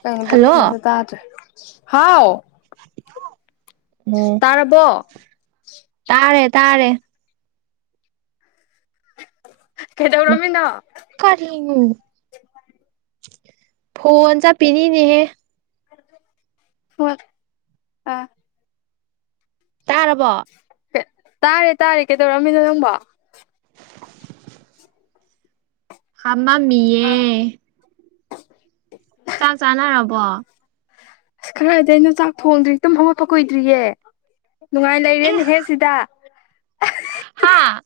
[unintelligible] hello ꯀꯩꯅꯅꯣꯗ ꯇꯥꯖ ꯍꯥꯎ ꯎꯝ ꯇꯥꯔꯕꯣ ꯇꯥꯔꯦ ꯇꯥꯔꯦ ꯃꯥ ꯀꯩꯗꯧꯔꯝꯃꯤꯅꯣ ꯀꯔꯤꯅꯣ ꯐꯣꯟ ꯆ ꯄꯤꯅꯤꯅꯦꯍꯦ ꯐꯠ ꯑꯥ ꯇꯥꯔꯔꯕꯣ ꯇꯥꯔꯦ ꯇꯥꯔꯦ ꯀꯩꯗꯧꯔꯛꯝꯃꯤꯅꯣ ꯅꯪꯕ ꯊꯃꯃꯤꯌꯦꯦ ꯋꯥ ꯑꯁ ꯈꯔꯗꯤ ꯑꯩꯅ ꯆꯥꯛ ꯊꯣꯡꯗ꯭ꯔꯤꯈꯤꯛꯇꯝ ꯍꯧꯒꯠꯄ ꯀꯨꯏꯗ꯭ꯔꯤꯌꯦ ꯅꯨꯡꯉꯥꯏ ꯂꯩꯔꯦꯅꯦꯍꯦ ꯁꯤꯗ ꯍꯥꯥ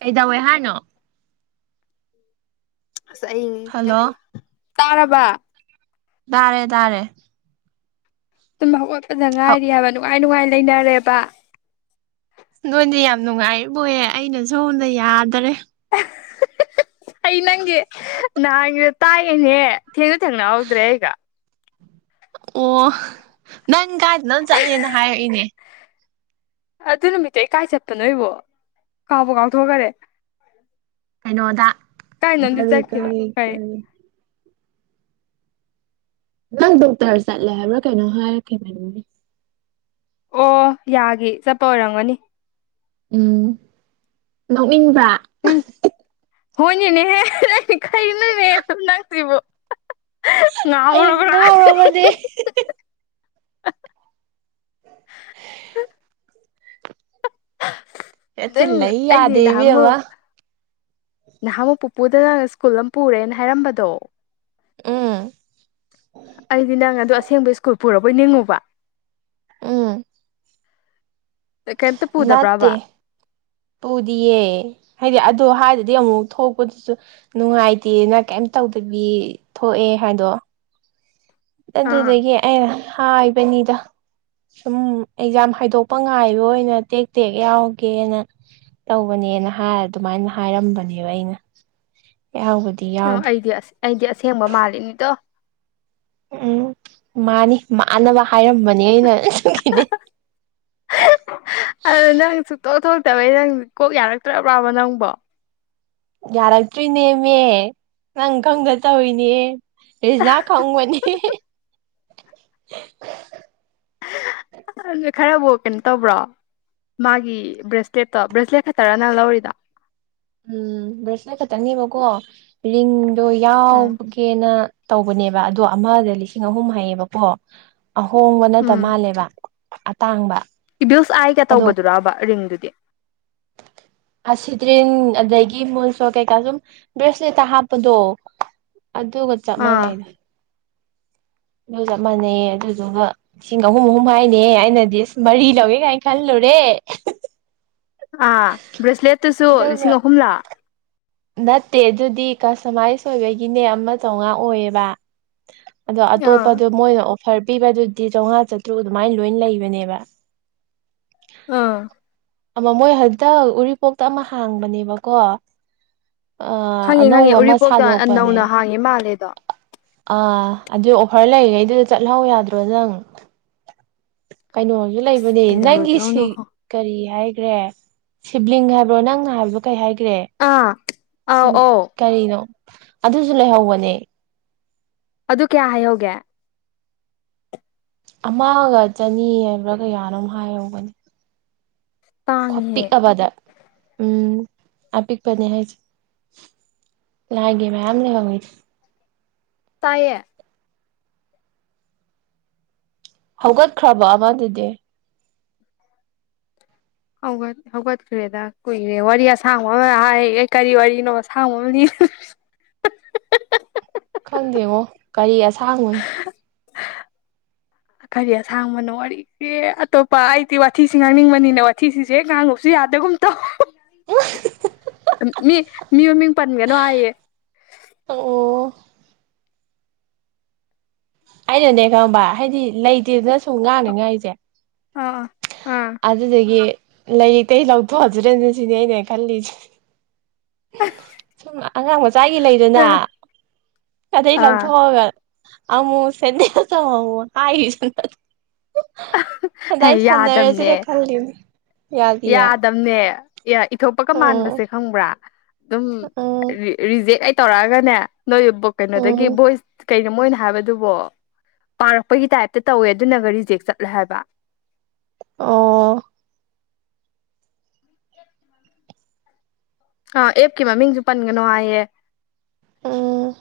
ꯀꯩꯗꯧꯋꯏ ꯍꯥꯏꯥꯟꯅꯣ ꯑꯁ ꯑꯅ ꯍꯜꯂꯣ ꯇꯥꯔꯕ ꯇꯥꯔꯦ ꯇꯥꯔꯦ ꯑꯗꯨꯨꯝ ꯍꯧꯒꯠꯄꯗ ꯍꯧ ꯉꯥꯏꯔꯤ ꯍꯥꯏꯕ ꯅꯨꯡꯉꯥꯏ ꯅꯨꯡꯉꯥꯏ ꯂꯩꯅꯔꯦꯕ ꯅꯣꯏꯗꯤ ꯌꯥꯝ ꯅꯨꯡꯉꯥꯏꯔꯤꯕꯌꯦ ꯑꯩꯅ ꯁꯣꯝꯗ ꯌꯥꯗꯔꯦ ꯑꯩ ꯅꯪꯒꯤ ꯅꯍꯥꯟꯒꯤꯗ ꯇꯥꯏꯌꯦꯅꯦ ꯊꯦꯡꯅ ꯊꯦꯡꯅꯍꯧꯗ꯭ꯔꯦ ꯑꯩꯒ ꯑꯣ ꯅꯪ ꯀꯥꯏꯗ ꯅꯪ ꯆꯠꯂꯦꯅ ꯍꯥꯏꯔꯛꯏꯅꯦ ꯑꯗꯨ ꯅꯨꯃꯤꯠꯇꯣ ꯏ ꯀꯥꯏ ꯆꯠꯄ ꯅꯣꯏꯕꯣ ꯀꯥꯎꯕ ꯀꯥꯎꯊꯣꯛꯈꯔꯦ ꯀꯩꯅꯣꯗ ꯀꯥꯏꯅꯣꯝꯗꯤ ꯀꯔꯤ ꯆꯠꯈꯤꯕ ꯀꯔꯤ ꯀꯔꯤ ꯅꯪ ꯗꯣꯛꯇꯔ ꯆꯠꯂꯦ ꯍꯥꯏꯕ꯭ꯔꯥ ꯀꯩꯅꯣ ꯍꯥꯏꯔꯛꯈꯤꯅꯦ ꯑꯣ ꯌꯥꯒꯦ ꯆꯠꯄ ꯑꯣꯏꯔꯝꯒꯅꯤ ꯎꯝ ꯅꯣꯛꯅꯤꯡꯕ꯭ꯔꯥ ꯍꯣꯏꯅꯤꯅꯦꯍꯦ ꯀꯅꯅꯦ ꯑꯗꯨꯝ ꯅꯪꯁꯤ꯭ꯔꯤꯕꯣ ꯑꯩ ꯅꯔ ꯃꯗꯦ ꯍꯦꯛꯇ ꯅꯪ ꯂꯩ ꯑꯩꯗꯤ ꯌꯥꯗꯦ ꯏꯕꯦꯝꯃ ꯅꯍꯥꯟꯃꯨꯛ ꯅꯍꯥ ꯃꯛꯄ ꯄꯨꯄꯨꯗ ꯅꯪ ꯁ꯭ꯀꯨꯜ ꯑꯃ ꯄꯨꯔꯦꯅ ꯍꯥꯏꯔꯝꯕꯗꯣ ꯎꯝ ꯑꯩꯗꯤ ꯅꯪ ꯑꯗꯨ ꯑꯁꯦꯡꯕ ꯁ꯭ꯀꯨꯜ ꯄꯨꯔꯕꯣꯏ ꯅꯤꯡꯉꯨꯕ ꯎꯝ ꯀꯩꯝꯇ ꯅꯠꯇ ꯄꯨꯗꯕ꯭ꯔꯕ ꯄꯨꯗꯤꯦ ꯍꯥꯏꯗꯤ ꯑꯣ ꯍꯥꯏꯔꯗꯤ ꯑꯃꯨꯛ ꯊꯣꯛꯄꯗꯨꯁꯨ ꯅꯨꯡꯉꯥꯏꯇꯦꯅ ꯀꯩꯝ ꯇꯧꯗꯕꯤ ꯊꯣꯛꯑꯦ ꯍꯥꯏꯗꯣ ꯑꯥ ꯑꯗꯨꯗꯒꯤ ꯑꯩꯅ ꯍꯥꯏꯕꯅꯤꯗ ꯁꯨꯝ ꯑꯦꯛꯖꯥꯝ ꯍꯥꯏꯗꯣꯛꯄ ꯉꯥꯏꯕ ꯑꯣꯏꯅ ꯇꯦꯛ ꯇꯦꯛ ꯌꯥꯎꯒꯦꯅ ꯇꯧꯕꯅꯦꯅ ꯍꯥꯏ ꯑꯗꯨꯃꯥꯏꯅ ꯍꯥꯏꯔꯝꯕꯅꯦꯕ ꯑꯩꯅ ꯌꯥꯎꯕꯗꯤ ꯑꯣ ꯌꯥꯎꯗꯦ ꯑꯩꯗꯤ ꯑꯁ ꯑꯩꯗꯤ ꯑꯁꯦꯡꯕ ꯃꯥꯜꯂꯤꯅꯤꯗꯣ ꯎꯝ ꯃꯥꯅꯤ ꯃꯥꯅꯕ ꯍꯥꯏꯔꯝꯕꯅꯤ ꯑꯩꯅ ꯀꯅꯦ ꯇꯣꯛ ꯊꯣꯛꯇꯕꯩ ꯅꯪ ꯀꯣꯛ ꯌꯥꯔꯛꯇ꯭ꯔꯕ꯭ꯔꯥꯕ ꯅꯪꯕꯣ ꯌꯥꯔꯛꯇꯣꯏ ꯅꯦꯝꯃꯦ ꯅꯪ ꯈꯪꯗ ꯇꯧꯅꯦ ꯏꯁꯅꯥ ꯈꯥꯎꯕꯅꯤ ꯑꯗꯨ ꯈꯔꯕꯨ ꯀꯩꯅꯣ ꯇꯧꯕ꯭ꯔꯣ ꯃꯥꯒꯤ ꯕ꯭ꯔꯦꯁꯂꯦꯠꯇꯣ ꯕ꯭ꯔꯦꯁꯂꯦꯠ ꯈꯛꯇꯔ ꯅꯪ ꯂꯧꯔꯤꯗ ꯎꯝ ꯕ꯭ꯔꯦꯁꯂꯦꯠ ꯈꯛꯇꯅꯦꯕꯀꯣ ꯔꯤꯡꯗꯣ ꯌꯥꯎꯕꯒꯦꯅ ꯇꯧꯕꯅꯦꯕ ꯑꯗꯣ ꯑꯃꯗ ꯂꯤꯁꯤꯡ ꯑꯍꯨꯝ ꯍꯥꯏꯌꯦꯕꯀꯣ ꯑꯍꯣꯡꯕ ꯅꯠꯇ ꯎꯝ ꯃꯥꯜꯂꯦꯕ ꯑꯇꯥꯡꯕ ꯏꯕꯤꯜꯁ ꯑꯥꯏꯒ ꯑꯗꯣ ꯇꯧꯕꯗꯨꯔꯕ ꯔꯤꯡꯗꯨꯗꯤ ꯑꯁꯤꯇ꯭ꯔꯤꯟ ꯑꯗꯒꯤ ꯃꯨꯜꯁꯨꯣ ꯀꯩꯀꯥ ꯁꯨꯝ ꯕ꯭ꯔꯦꯁꯂꯦꯠꯇ ꯍꯥꯞꯄꯗꯣ ꯑꯗꯨꯒ ꯆꯞ ꯑꯥ ꯃꯥꯟꯅꯩꯅ ꯂ ꯆꯞ ꯃꯥꯟꯅꯩ ꯑꯗꯨꯗꯨꯒ ꯂꯤꯁꯤꯡ ꯑꯍꯨꯝ ꯑꯍꯨꯝ ꯍꯥꯏꯅꯦ ꯑꯩꯅꯗꯤ ꯃꯔꯤ ꯂꯧꯋꯦ ꯀꯥꯏꯅ ꯈꯜꯂꯨꯔꯦ ꯑꯦ ꯑꯥ ꯕ꯭ꯔꯦꯁꯂꯦꯠꯇꯁꯨ ꯂꯤꯁꯤꯡ ꯑꯍꯨꯝꯂꯥ ꯅꯠꯇꯦ ꯑꯗꯨꯗꯤ ꯀꯁꯇꯃꯥꯏꯁ ꯑꯣꯏꯕꯒꯤꯅꯦ ꯑꯃ ꯆꯥꯃꯉꯥ ꯑꯣꯏꯌꯦꯕ ꯑꯗꯣ ꯑꯥ ꯑꯇꯣꯞꯄꯗꯣ ꯃꯣꯏꯅ ꯐꯔ ꯄꯤꯕ ꯑꯗꯨꯗꯤ ꯆꯥꯝꯃꯉꯥ ꯆꯥꯇ꯭ꯔꯨꯛ ꯑꯗꯨꯃꯥꯏ ꯂꯣꯏꯅ ꯂꯩꯕꯅꯦꯕ ꯑꯥ ꯑꯃ ꯃꯣꯏ ꯍꯟꯗꯛꯇꯛ ꯎꯔꯤꯄꯣꯛꯇ ꯑꯃ ꯍꯥꯡꯕꯅꯦꯕꯀꯣ ꯑꯥ ꯈꯪꯉꯦ ꯈꯪꯉꯦ ꯑꯅꯧꯕ ꯑꯃ ꯎꯔꯤꯄꯣꯛꯇ ꯁꯥꯗꯣꯛꯄꯅꯦ ꯅꯧꯅ ꯍꯥꯡꯉꯦ ꯃꯥꯜꯂꯦꯗꯣ ꯑꯥ ꯑꯗꯨ ꯑꯣꯐꯔ ꯂꯩꯔꯤꯈꯩꯗꯨꯗ ꯆꯠꯍꯧ ꯌꯥꯗ꯭ꯔꯣ ꯅꯪ ꯀꯩꯅꯣꯁꯨ ꯑꯁ ꯂꯩꯕꯅꯦ ꯅꯪꯒꯤ ꯁꯤ ꯀꯩꯗꯧꯔꯨꯗꯧꯅꯣ ꯀꯔꯤ ꯍꯥꯏ ꯦ ꯁꯤꯕ꯭ꯂꯤꯡ ꯍꯥꯏꯕ꯭ꯔꯣ ꯅꯪꯅ ꯍꯥꯏꯕ꯭ꯔꯣ ꯀꯩ ꯍꯥꯏ ꯀ꯭ꯔꯦ ꯑꯥ ꯁꯤ ꯑꯧ ꯑꯧ ꯀꯔꯤꯅꯣ ꯑꯗꯨꯁꯨ ꯂꯩꯍꯧꯕꯅꯦ ꯑꯗꯨ ꯀꯌꯥ ꯍꯥꯏꯍꯧꯒꯦ ꯑꯃꯒ ꯆꯅꯤ ꯍꯥꯏꯕ꯭ꯔꯥ ꯀꯌꯥꯅꯣ ꯍꯥꯏꯍꯧꯕꯅꯤ ꯇꯥꯡꯉꯤꯍꯦ ꯈꯄꯤꯛꯕꯗ ꯎꯝ ꯑ ꯄꯤꯛꯄꯅꯤ ꯍꯥꯏ ꯂꯒꯦ ꯃ ꯑ ꯂꯩ ꯋꯥꯉꯣꯏ ꯇꯌꯦ ꯍꯧꯒꯠꯈ꯭ꯔꯕ ꯑꯃꯗꯨꯗꯤ ꯍꯧꯒꯠꯈ꯭ꯔꯦꯗ ꯀꯨꯏꯔꯦ ꯋꯥꯔꯤ ꯑꯁꯥꯡꯕ ꯑꯃ ꯍꯥꯏ ꯑꯦ ꯀꯔꯤ ꯋꯥꯔꯤꯅꯣ ꯑꯁꯥꯡꯕ ꯑꯃ ꯈꯪꯗꯦꯉꯣ ꯀꯔꯤ ꯑꯁꯥꯡꯕ [unintelligible] ꯀꯔꯤ ꯑꯁꯥꯡꯕꯅꯣ ꯋꯥꯔꯤꯁꯦ ꯑꯇꯣꯞꯄ ꯑꯩꯗꯤ ꯋꯥꯊꯤꯁꯤ ꯉꯥꯡꯅꯤꯡꯕꯅꯤꯅ ꯋꯥꯊꯤꯁꯤꯁ ꯍꯦꯛ ꯉꯥꯡꯉꯨꯁꯤ ꯌꯥꯗꯒꯨꯝ ꯇ ꯃꯤ ꯃꯤ ꯃꯃꯤꯡ ꯄꯟꯒꯅꯣ ꯍꯥꯏꯌꯦ ꯑꯣ ꯑꯩꯅꯅꯦ ꯈꯪꯕ ꯍꯥꯏꯗꯤ ꯂꯩꯇꯦꯗꯅ ꯁꯨꯝ ꯉꯥꯡꯅꯤꯉꯥꯏ ꯑꯩꯁꯦ ꯑꯥ ꯑꯥ ꯑꯗꯨꯗꯗꯒꯤ ꯂꯩꯔꯤꯇꯩ ꯂꯧꯊꯣ ꯍꯧꯖꯔꯦꯅꯦ ꯁꯤꯅꯦ ꯑꯅꯦ ꯈꯜꯂꯤꯁꯦ ꯁꯨꯝ ꯑꯉꯥꯡ ꯃꯆꯥꯒꯤ ꯑꯥ ꯂꯩꯗꯅ ꯑꯥ ꯀꯗꯩ ꯑꯥ ꯂꯧꯊꯣꯛꯑꯒ ꯑꯃꯃꯨ ꯁꯗ ꯍꯥꯏꯁ ꯍ ꯌꯥꯗꯝꯕꯅꯦ ꯌꯥꯗꯤꯌꯦ ꯌꯥꯗꯝꯗꯝꯅꯦ ꯑꯦ ꯏꯊꯣꯄꯀ ꯎꯝ ꯃꯥꯟꯕꯁꯦ ꯈꯪꯕ꯭ꯔꯥ ꯑꯗꯨꯝ ꯎꯝ ꯔꯤꯖꯦꯛ ꯑꯩ ꯇꯧꯔꯛꯑꯒꯅꯦ ꯅꯣꯏ ꯀꯩꯅꯣꯗꯒꯤ ꯎꯝ ꯚꯣꯏꯁ ꯀꯩꯅꯣ ꯃꯣꯏꯅ ꯍꯥꯏꯕꯗꯨꯕꯣ ꯄꯥꯔꯛꯄꯒꯤ ꯇꯥꯏꯞꯇ ꯇꯧꯋꯦ ꯑꯗꯨꯅꯒ ꯔꯤꯖꯦꯛ ꯆꯠ ꯂꯩꯦꯕ ꯑꯣ ꯑ ꯑꯦꯞꯀꯤ ꯃꯃꯤꯡꯁꯨ ꯄꯟꯒꯅꯣ ꯍꯥꯏꯌꯦꯦ ꯎꯝ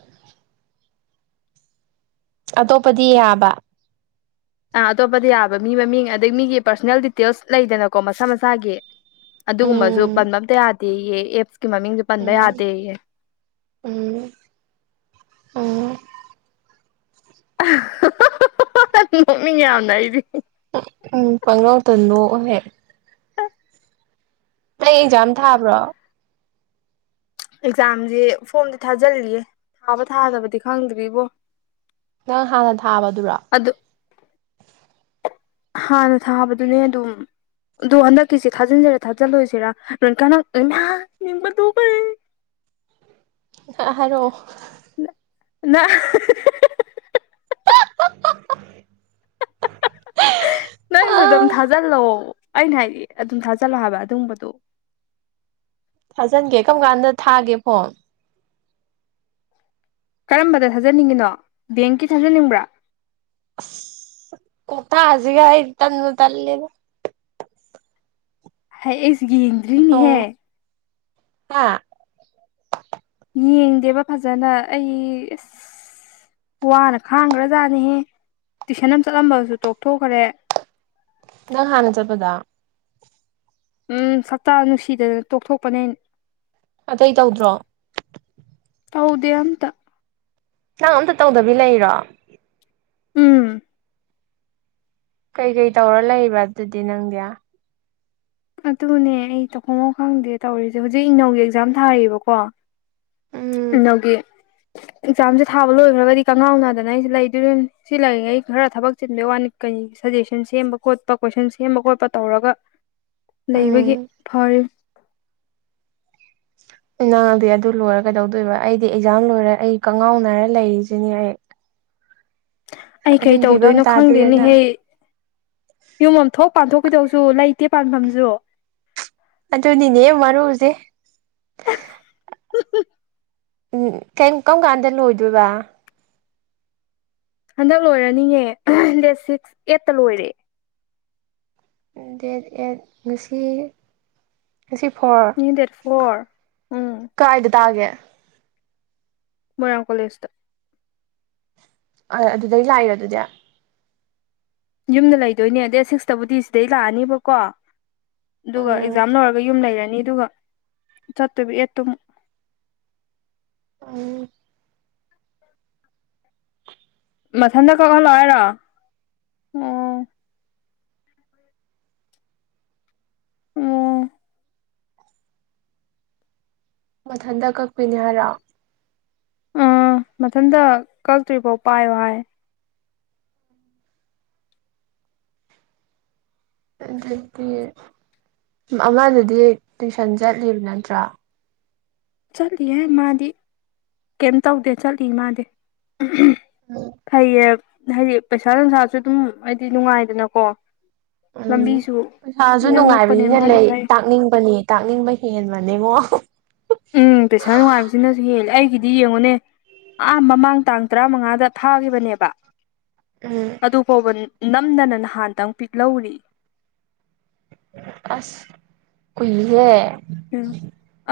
ꯑꯇꯣꯞꯄꯗꯤ ꯌꯥꯕ ꯑꯥ ꯑꯇꯣꯞꯄꯗ ꯌꯥꯕ ꯃꯤ ꯃꯃꯤꯡ ꯑꯗꯩ ꯃꯤꯒꯤ ꯄꯥꯔꯁꯣꯅꯦꯜ ꯗꯤꯇꯦꯜꯁ ꯂꯩꯗꯅꯀꯣ ꯃꯁꯥ ꯃꯁꯥꯒꯤ ꯑꯗꯨꯒꯨꯝꯕꯁꯨ ꯎꯝ ꯄꯟꯕ ꯑꯝꯇ ꯌꯥꯗꯦ ꯑꯦ ꯑꯦꯞ ꯃꯃꯤꯡꯁꯦ ꯄꯟꯕ ꯎꯝ ꯌꯥꯗꯦ ꯎꯝ ꯎꯝ ꯅꯣꯛꯅꯤꯡ ꯌꯥꯝꯅ ꯑꯩꯗꯤ ꯎꯝ ꯐꯉꯥꯎ ꯇꯅꯣ ꯍꯍꯦ ꯅ ꯑꯦꯡꯖꯥꯝ ꯊꯥꯕ꯭ꯔꯣ ꯑꯦꯛꯖꯥꯝꯁꯦ ꯐꯣꯝꯗꯤ ꯊꯥꯖꯤꯜꯂꯤꯌꯦ ꯊꯥꯕ ꯊꯥꯗꯕꯗꯤ ꯈꯪꯗ꯭ꯔꯤꯕꯣ ꯅꯪ ꯍꯥꯟꯅ ꯊꯥꯕꯗꯨꯔꯣ ꯑꯗꯨ ꯍꯥꯟꯅ ꯊꯥꯕꯗꯨꯅꯦ ꯑꯗꯨꯝ ꯑꯗꯨ ꯍꯟꯗꯛꯀꯤꯁꯤ ꯊꯥꯖꯤꯟꯖꯔꯥ ꯊꯥꯖꯤꯜꯂꯨꯁꯤꯔ ꯅ ꯀꯅꯥ ꯑꯔꯣ ꯅ ꯅꯪꯁꯨ ꯑꯗꯨꯝ ꯊꯥꯖꯤꯜꯂꯣ ꯑꯩꯅ ꯍꯥꯏꯗꯤ ꯑꯗꯨꯝ ꯊꯥꯖꯤꯜꯂꯛꯑꯕ ꯑꯗꯨꯒꯨꯝꯝꯕꯗꯨꯣ ꯊꯥꯖꯤꯟꯒꯦ ꯀꯔꯝ ꯀꯥꯟꯗ ꯊꯥꯒꯦ ꯐꯣꯟ ꯀꯔꯝꯕꯗ ꯊꯥꯖꯅꯤꯡꯉꯤꯅꯣ ꯕꯦꯡꯀꯤ ꯊꯥꯖꯅꯤꯡꯕ꯭ꯔꯥ ꯀꯊ ꯑꯖꯤ ꯀꯥ ꯇꯅ ꯇꯂꯗ ꯍꯥꯏ ꯑꯦꯁ ꯌꯦꯡꯗ꯭ꯔꯤꯅꯦꯍꯦ ꯑꯥ ꯌꯦꯡꯗꯦꯕ ꯐꯖꯅ ꯑꯩ ꯑꯁ ꯋꯥꯅ ꯈꯥꯡꯈ꯭ꯔꯖꯥꯠꯅꯤꯍ ꯇꯨꯏꯁꯟ ꯑꯃ ꯆꯠꯂꯝꯕꯁꯨ ꯇꯣꯛꯊꯣꯛꯈ꯭ꯔꯦ ꯅꯪ ꯍꯥꯟꯅ ꯆꯠꯄꯗ ꯎꯝ ꯁꯛꯛꯇꯇꯥ ꯅꯨꯡꯁꯤꯗꯗꯅ ꯇꯣꯛꯊꯣꯛꯄꯅꯦ ꯑꯇꯩ ꯇꯧꯗ꯭ꯔꯣ ꯍꯥꯎꯗꯦ ꯑꯇ ꯅꯪ ꯑꯝꯇ ꯇꯧꯗꯕꯤ ꯂꯩꯔꯣ ꯎꯝ ꯀꯩꯀꯩ ꯇꯧꯔ ꯂꯩꯕ ꯑꯗꯨꯗꯤ ꯅꯪꯗꯤ ꯑꯗꯨꯅꯦ ꯑꯩ ꯇꯧꯐꯝꯃꯥꯎ ꯈꯪꯗꯦ ꯇꯧꯔꯤꯁꯦ ꯍꯧꯖꯤꯛ ꯏꯅꯧꯒꯤ ꯑꯦꯛꯖꯥꯝ ꯊꯥꯔꯤꯕꯀꯣ ꯎꯝ ꯅꯒꯦ ꯑꯦꯛꯖꯥꯝꯁꯦ ꯊꯥꯕ ꯂꯣꯏꯈ꯭ꯔꯒꯗꯤ ꯀꯪꯉꯥꯎꯅꯅꯥꯗꯅ ꯑꯩꯁꯦ ꯂꯩꯗꯣꯏꯅꯤ ꯁꯤ ꯂꯩꯔꯤꯉꯩ ꯈꯔ ꯊꯕꯛ ꯆꯤꯟꯕꯩ ꯋꯥꯅꯤ ꯀꯩ ꯁꯖꯦꯁꯟ ꯁꯦꯝꯕ ꯈꯣꯠꯄ ꯀꯣꯏꯁꯟ ꯁꯦꯝꯕ ꯈꯣꯠꯄ ꯇꯧꯔꯒ ꯎꯝ ꯂꯩꯕꯒꯤ ꯐꯔ ꯅꯪ ꯑꯗꯨꯏ ꯑꯗꯨ ꯂꯣꯏꯔ ꯀꯩꯗꯧꯗꯣꯏꯕ ꯑꯩꯗꯤ ꯑꯦꯛꯖꯥꯝ ꯂꯣꯏꯔꯦ ꯑꯩ ꯀꯪꯉꯥꯎꯅꯔ ꯂꯩꯔꯤꯁꯤꯅꯦ ꯑꯩ [inaudible] ꯑꯩ ꯀꯩ ꯑꯗꯨꯒꯤ ꯐꯤꯕꯝ ꯇꯧꯗꯣꯏꯅꯣ ꯇꯥꯗꯣꯏꯔꯅ ꯈꯪꯗꯦꯅꯦꯍꯦ ꯌꯨꯝ ꯑ ꯊꯣꯛ ꯄꯥꯟ ꯊꯣꯛꯣꯛꯈꯤꯗꯧꯁꯨ ꯂꯩꯇ ꯇꯦ ꯄꯥꯟꯐꯝꯁꯨ ꯑꯗꯨ ꯅꯅꯦ ꯃꯔꯔꯨꯁꯦ [inaudible] ꯎꯝ ꯀꯩ ꯀꯔꯝ ꯀꯥꯟꯗ ꯂꯣꯏꯗꯣꯏꯕ ꯍꯟꯗꯛ ꯂꯣꯏꯔꯅꯤꯉ ꯗꯦꯠ ꯁꯤꯛꯁ ꯑꯦꯠꯇ ꯂꯣꯏꯔꯦ ꯠ ꯉꯁꯤ ꯉꯁꯤ ꯐꯣꯔ ꯗꯦꯠ ꯐꯣꯔ ꯎꯝ ꯀꯥꯏꯗ ꯇꯥꯒꯦ ꯃꯣꯏꯔꯥꯡ ꯀꯂꯦꯖꯇ ꯑ ꯑꯗꯨꯗꯩ ꯂꯥꯛꯏꯣ ꯑꯗꯨꯗꯤ ꯌꯨꯝꯗ ꯂꯩꯗꯣꯏꯅꯦ ꯗꯦ ꯁꯤꯛꯁꯇꯕꯨꯗꯤ ꯁꯤꯗꯩ ꯂꯥꯛꯑꯅꯦꯕꯀꯣ ꯑꯗꯨꯒ ꯑꯣ ꯑꯦꯛꯖꯥꯝ ꯂꯧꯣꯏꯔꯒ ꯌꯨꯝ ꯂꯩꯔꯅꯤ ꯅꯤ ꯑꯗꯨꯒꯒ ꯆꯠꯇꯨꯕꯤ ꯑꯦꯠꯇ [unintelligible] ꯑꯥ ꯃꯊꯟꯗ ꯀꯛꯍꯜꯂꯣ ꯍꯥꯏꯔ ꯑꯣ ꯎꯝ ꯃꯊꯟꯇ ꯀꯛꯄꯤꯅꯦ ꯍꯥꯏꯔꯣ ꯑꯥ ꯃꯊꯟꯇ ꯀꯛꯇ꯭ꯔꯤꯐꯥꯎ ꯄꯥꯏꯌꯣ ꯍꯥꯏ ꯊꯛꯇꯦ [unintelligible] ꯑꯃꯗꯨꯗꯤ ꯇꯨꯁꯟ ꯆꯠꯂꯤꯕ ꯅꯠꯇ꯭ꯔꯥ ꯆꯠꯂꯤꯍꯦ ꯃꯥꯗꯤ ꯀꯩꯝ ꯇꯧꯗꯦ ꯆꯠꯂꯤ ꯃꯥꯗꯤ ꯐꯩꯌꯦ ꯍꯥꯏꯗꯤ ꯄꯩꯁꯥ ꯅꯨꯡꯁꯥꯁꯨ ꯑꯗꯨꯝ ꯍꯥꯏꯗꯤ ꯅꯨꯡꯉꯥꯏꯗꯅꯀꯣ ꯎꯝ ꯂꯝꯕꯤꯁꯨ ꯄꯩꯁꯥꯁꯨ ꯏꯅꯛ ꯅꯛꯄꯅꯦ ꯅꯨꯡꯉꯥꯏꯕꯅꯤꯅ ꯃꯥꯗꯤ ꯂꯩ ꯐꯩ ꯇꯥꯛꯅꯤꯡꯕꯅꯦ ꯇꯥꯛꯅꯤꯡꯕ ꯍꯦꯟꯕꯅꯦꯉ‌‌ꫭ ꯎꯝ ꯄꯩꯁꯥ ꯅꯨꯡꯉꯥꯏꯕꯁꯤꯅꯁꯨ ꯍꯦꯜꯂꯦ ꯑꯩ ꯑꯩꯒꯤꯗꯤ ꯌꯦꯡꯉꯨꯅꯦ ꯑ ꯃꯃꯥꯡ ꯇꯥꯡ ꯇꯔꯥꯃꯉꯥꯗ ꯐꯥꯈꯤꯕꯅꯦꯕ ꯎꯝ ꯑꯗꯨꯐꯥꯎꯕ ꯅꯝꯗꯅ ꯅꯍꯥꯟꯇ‌ꯪ ꯄꯤꯛ ꯂꯧꯔꯤ ꯑꯁ ꯀꯨꯏꯍ‌ꯦ ꯎꯝ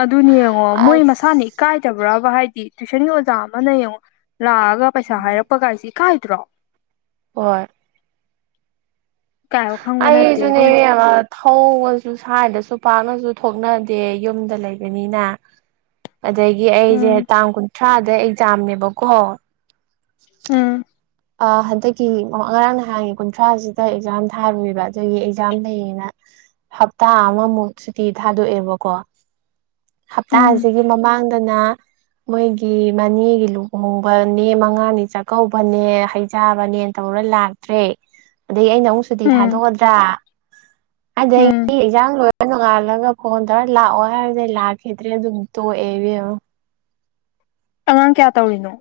ꯑꯗꯨꯅꯦ ꯌꯦꯡꯉꯣ ꯃꯣꯏ ꯑꯁ ꯃꯁꯥꯅꯤ ꯏꯀꯥꯏꯗꯕ ꯗꯕꯔꯥꯕ ꯍꯥꯏꯗꯤ ꯇꯨꯋꯏꯁꯟꯒꯤ ꯑꯣꯖꯥ ꯑꯃꯅ ꯌꯦꯡꯉꯣ ꯂꯥꯛꯑꯒ ꯄꯩꯁꯥ ꯍꯥꯏꯔꯛꯄ ꯀꯥꯏꯁꯤ ꯀꯥꯏꯗ꯭ꯔꯣ ꯍꯣꯏ ꯏꯀꯥꯏꯕ ꯈꯪꯕ ꯅꯠꯇꯦ ꯑꯩꯁꯨꯅꯦ ꯏꯕꯦꯝꯃ ꯏꯕꯤꯝꯃꯥ ꯊꯧꯕꯁꯨ ꯁꯋ꯭ꯥꯎꯗꯁꯨ ꯄꯥꯛꯅꯁꯨ ꯊꯣꯛꯅꯗꯦ ꯌꯨꯝꯗ ꯂꯩꯕꯅꯤꯅ ꯑꯗꯒꯤ ꯑꯩꯁꯦ ꯎꯝ ꯇꯥꯡ ꯀꯨꯟꯊ꯭ꯔꯥꯗ ꯑꯦꯛꯖꯥꯝꯅꯦꯕꯀꯣ ꯎꯝ ꯑꯥ ꯍꯟꯗꯛꯀꯤ ꯉꯔꯥꯡ ꯅꯍꯥꯟꯒꯤ ꯀꯨꯟꯊ꯭ꯔꯥꯁꯤꯗ ꯑꯦꯛꯖꯥꯝ ꯊꯥꯔꯨꯏꯕ ꯑꯗꯨꯒꯤ ꯑꯦꯛꯖꯥꯝ ꯂꯩꯌꯦꯅ ꯍꯞꯇꯥ ꯑꯃꯃꯨꯛ ꯁꯨꯇꯤ ꯊꯥꯗꯣꯛꯑꯦꯕꯀꯣ ꯎꯝ ꯍꯞꯇꯥꯁꯤꯒꯤ ꯃꯃꯥꯡ ꯑꯗꯨꯅ ꯃꯣꯏꯒꯤ ꯃꯅꯦꯒꯤ ꯂꯨꯍꯣꯡꯕꯅꯦ ꯃꯉꯥꯅꯤ ꯆꯥꯛꯀꯧꯕꯅꯦ ꯍꯩꯖꯥꯕꯅꯦꯅ ꯇꯧꯔ ꯂꯥꯛꯇ꯭ꯔꯦ ꯑꯗꯗꯒꯤ ꯑꯩꯅ ꯑꯃꯨꯛ ꯁꯨꯇꯤ ꯎꯝ ꯊꯥꯗꯣꯛꯑꯗ꯭ꯔꯥ ꯑꯗ ꯎꯝ ꯆꯥꯡ [unintelligible] ꯅꯣꯡꯉꯥꯜꯂꯒ ꯐꯣꯟ ꯇꯧꯔ ꯂꯥꯛꯑꯣ ꯍꯥꯏꯔꯗꯤ ꯂꯥꯛꯈꯤꯗ꯭ꯔꯦ ꯑꯗꯨ ꯇꯣꯛꯑꯦꯕ [inaudible] ꯑꯉꯥꯡ ꯀꯌꯥ ꯇꯧꯔꯤꯅꯣ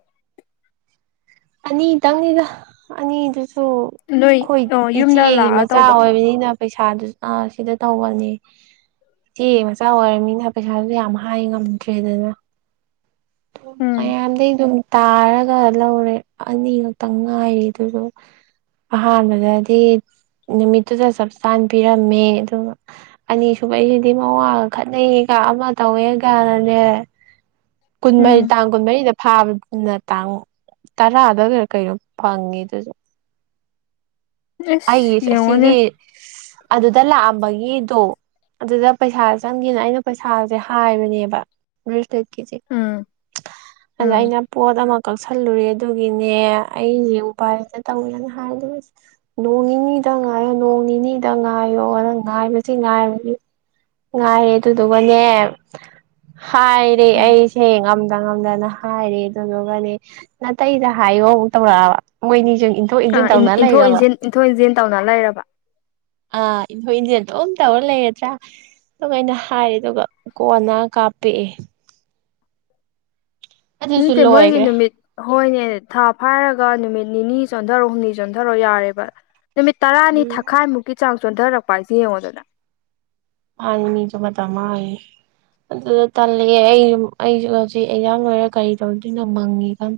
ꯑꯅꯤ ꯇꯪꯅꯤꯗ ꯑꯅꯤ ꯗꯨꯖꯨ ꯁꯨ ꯅꯣꯏ ꯑꯣ ꯑꯩꯈꯣꯏ ꯌꯨꯝꯗ ꯏꯆꯦꯒꯤ ꯂꯥꯛꯑ ꯃꯆꯥ ꯇꯧꯕ ꯑꯣꯏꯕꯅꯤꯅ ꯄꯩꯁꯥꯗꯨ ꯑ ꯁꯤꯗ ꯇꯧꯕꯅꯤ ꯏꯆ‌ꯦ ꯃꯆꯥ ꯑꯣꯏꯔꯃꯤꯅ ꯄꯩꯁꯥꯁꯨ ꯌꯥꯝ ꯍꯥꯏ ꯉꯝꯗ꯭ꯔꯦꯗꯅ ꯎꯝ ꯃꯌꯥꯝꯗꯩ ꯑꯗꯨꯝ ꯇꯥꯔꯒ ꯂꯧꯔꯦ ꯑꯅꯤ ꯉꯛꯇꯪ ꯉꯥꯏꯔꯤ ꯑꯗꯨꯁꯨ ꯑꯍꯟꯕꯗꯗꯤ ꯅꯨꯃꯤꯠꯇꯨꯗ ꯆꯞ ꯆꯥꯅ ꯄꯤꯔꯝꯃꯦ ꯑꯗꯨꯒ ꯑꯅꯤꯁꯨꯕ ꯑꯩꯁꯤꯗꯤ ꯃꯋꯥꯒ ꯈꯠꯅꯩꯒ ꯑꯃꯥ ꯇꯌꯦꯒꯅꯅ‌ꯦ ꯀꯨꯟꯃꯔꯤ ꯎꯝ ꯇꯥꯡ ꯀꯨꯟꯃꯔꯤꯗ ꯐꯥꯕꯅ ꯇꯥꯡ ꯇꯔꯥꯗꯒ ꯀꯩꯅꯣ ꯐꯪꯉꯤ ꯑꯗꯨꯁꯨ ꯑꯁ ꯑꯩꯒꯤ ꯌꯦꯡꯉꯣꯅꯦ ꯑꯁꯤꯒꯤ ꯑꯗꯨꯗ ꯂꯥꯛꯑꯝꯕꯒꯤꯗꯣ ꯑꯗꯨꯗ ꯄꯩꯁꯥ ꯆꯪꯒꯦꯅ ꯑꯩꯅ ꯄꯩꯁꯥꯁꯦ ꯍꯥꯏꯕꯅꯦꯕ ꯎꯝ ꯑꯗ ꯎꯝ ꯑꯩꯅ ꯄꫭꯠ ꯑꯃꯥ ꯀꯛꯁꯜꯂꯨꯔꯦ ꯑꯗꯨꯒꯤꯅꯦ ꯑꯩꯁꯦ ꯎꯄꯥꯏꯇ ꯇꯧꯋꯦꯅ ꯍꯥꯏꯔ‌ꯦ ꯑꯗꯨꯒ ꯅꯣꯡ ꯅꯤꯅꯤꯗ ꯉꯥꯏꯌꯣ ꯅꯣꯡ ꯅꯤꯅꯤꯗ ꯉꯥꯏꯌꯣꯅ ꯉꯥꯏꯕꯁꯤ ꯉꯥꯏꯕꯁꯤ ꯉꯥꯏꯔ‌ꯦ ꯑꯗꯨꯗꯨꯒꯅꯦ ꯍꯥꯏꯔꯦ ꯎꯝ ꯑꯩꯁꯦ ꯉꯝꯗ ꯉꯝꯗꯅ ꯍꯥꯏꯔꯦ ꯑꯗꯨꯗꯨꯒꯗꯤ ꯅꯥꯇꯩꯗ ꯍꯥꯏꯌꯣ ꯇꯧꯔꯛꯑꯕ ꯃꯣꯏꯅꯤꯁꯨ ꯏꯟꯊꯣꯛ ꯑꯥ ꯏꯟꯁꯤꯟ ꯇꯧꯅ ꯏꯟꯊꯣꯛ ꯂꯩꯔꯕ ꯏꯟꯁꯤꯟ ꯏꯟꯊꯣꯛ ꯏꯟꯁꯤꯦꯟ ꯇꯧꯅ ꯂꯩꯔꯕ ꯑ ꯏ ꯍꯣꯏꯗꯦꯇ ꯎꯇ ꯑꯣꯂꯦ ꯍꯥꯏ꯭ꯔ ꯑꯗꯨꯒ ꯑꯩꯅ ꯍꯥꯏꯔ ꯑꯗꯨꯒ ꯀꯣꯟꯅ ꯀꯥꯞꯄꯑꯦ ꯅꯠꯇꯦ ꯃꯣꯏꯒꯤ ꯂꯣꯏꯈ꯭ꯔꯦ ꯅꯨꯃꯤꯠ ꯍꯣꯏꯅꯦ ꯊꯥ ꯐꯥꯏꯔꯒ ꯅꯨꯃꯤꯠ ꯅꯤꯅꯤ ꯆꯣꯟꯊꯔꯛ ꯍꯨꯝꯅꯤ ꯆꯣꯟꯊꯔꯛꯣ ꯌꯥꯔꯦꯕ ꯅꯨꯃꯤꯠ ꯇꯔꯥꯅꯤ ꯎꯝ ꯊꯥꯈꯥꯏꯃꯨꯛꯀꯤ ꯆꯥꯡ ꯆꯣꯟꯊꯔꯛꯄ ꯍꯥꯏꯁꯤꯦ ꯌꯦꯡꯉꯣꯗꯅ ꯑ ꯃꯤꯁꯨꯕꯇꯥ ꯃꯥ ꯑꯗꯨꯗ ꯇꯜꯂꯛꯑꯦ ꯑꯩ ꯑꯩꯁꯨ ꯍꯧꯖꯤꯛ ꯑꯖꯥꯡ ꯂꯣꯏꯔꯒ ꯀꯔꯤ ꯇꯧꯗꯣꯏꯅꯣ ꯃꯪꯉꯤ ꯀ [unintelligible]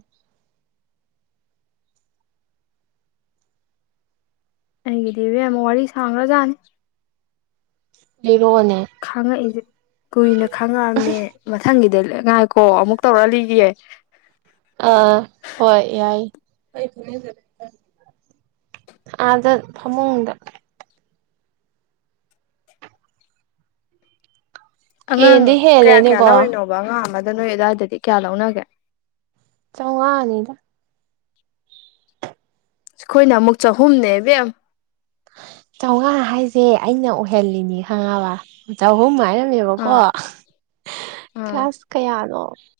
ꯑꯩꯒꯤꯗꯤꯕꯦꯝ ꯋꯥꯔꯤ ꯁꯥꯡꯂ꯭ꯔꯖꯥꯠꯅꯤ ꯂꯤꯔꯛꯑꯣꯅꯦ ꯈꯥꯡꯉꯛꯏꯁꯦ ꯀꯨꯏꯅ ꯈꯥꯡꯉꯛꯑꯝꯅꯦ ꯃꯊꯪꯒꯤꯗ ꯉꯥꯏꯀꯣ ꯑꯃꯨꯛ ꯇꯧꯔꯛ ꯂꯤꯒꯌꯦꯦ ꯑꯥ ꯍꯣꯏ ꯌꯥꯏ ꯑꯥꯗ ꯐꯃꯨꯡꯗ ꯑꯉꯥꯡ ꯍꯦꯟꯗꯤ ꯀꯌꯥ ꯀꯌꯥ ꯍꯦꯜꯂꯦꯅꯦꯀꯣ ꯂꯧꯔꯤꯅꯣꯕ ꯑꯉꯥꯡ ꯑꯃꯗ ꯅꯣꯏ ꯑꯗꯨꯋꯥꯏꯗꯗꯤ ꯀꯌꯥ ꯂꯧꯅꯒꯦ ꯆꯧꯉꯅꯤꯗ ꯑꯩꯈꯣꯏꯅ ꯑꯃꯨꯛ ꯆꯍꯨꯝꯅꯦ ꯕꯦꯝ ꯆꯥꯝꯃꯉꯥ ꯍꯥꯏꯁꯦ ꯑꯩꯅ ꯑꯣꯏꯍꯜꯂꯤꯅꯤ ꯈꯪꯉꯕ ꯆꯍꯨꯝ ꯍꯥꯏꯔ ꯅꯦꯕꯀꯣ ꯑꯥ ꯑꯥ ꯀ꯭ꯂꯥꯁ ꯀꯌꯥꯅꯣ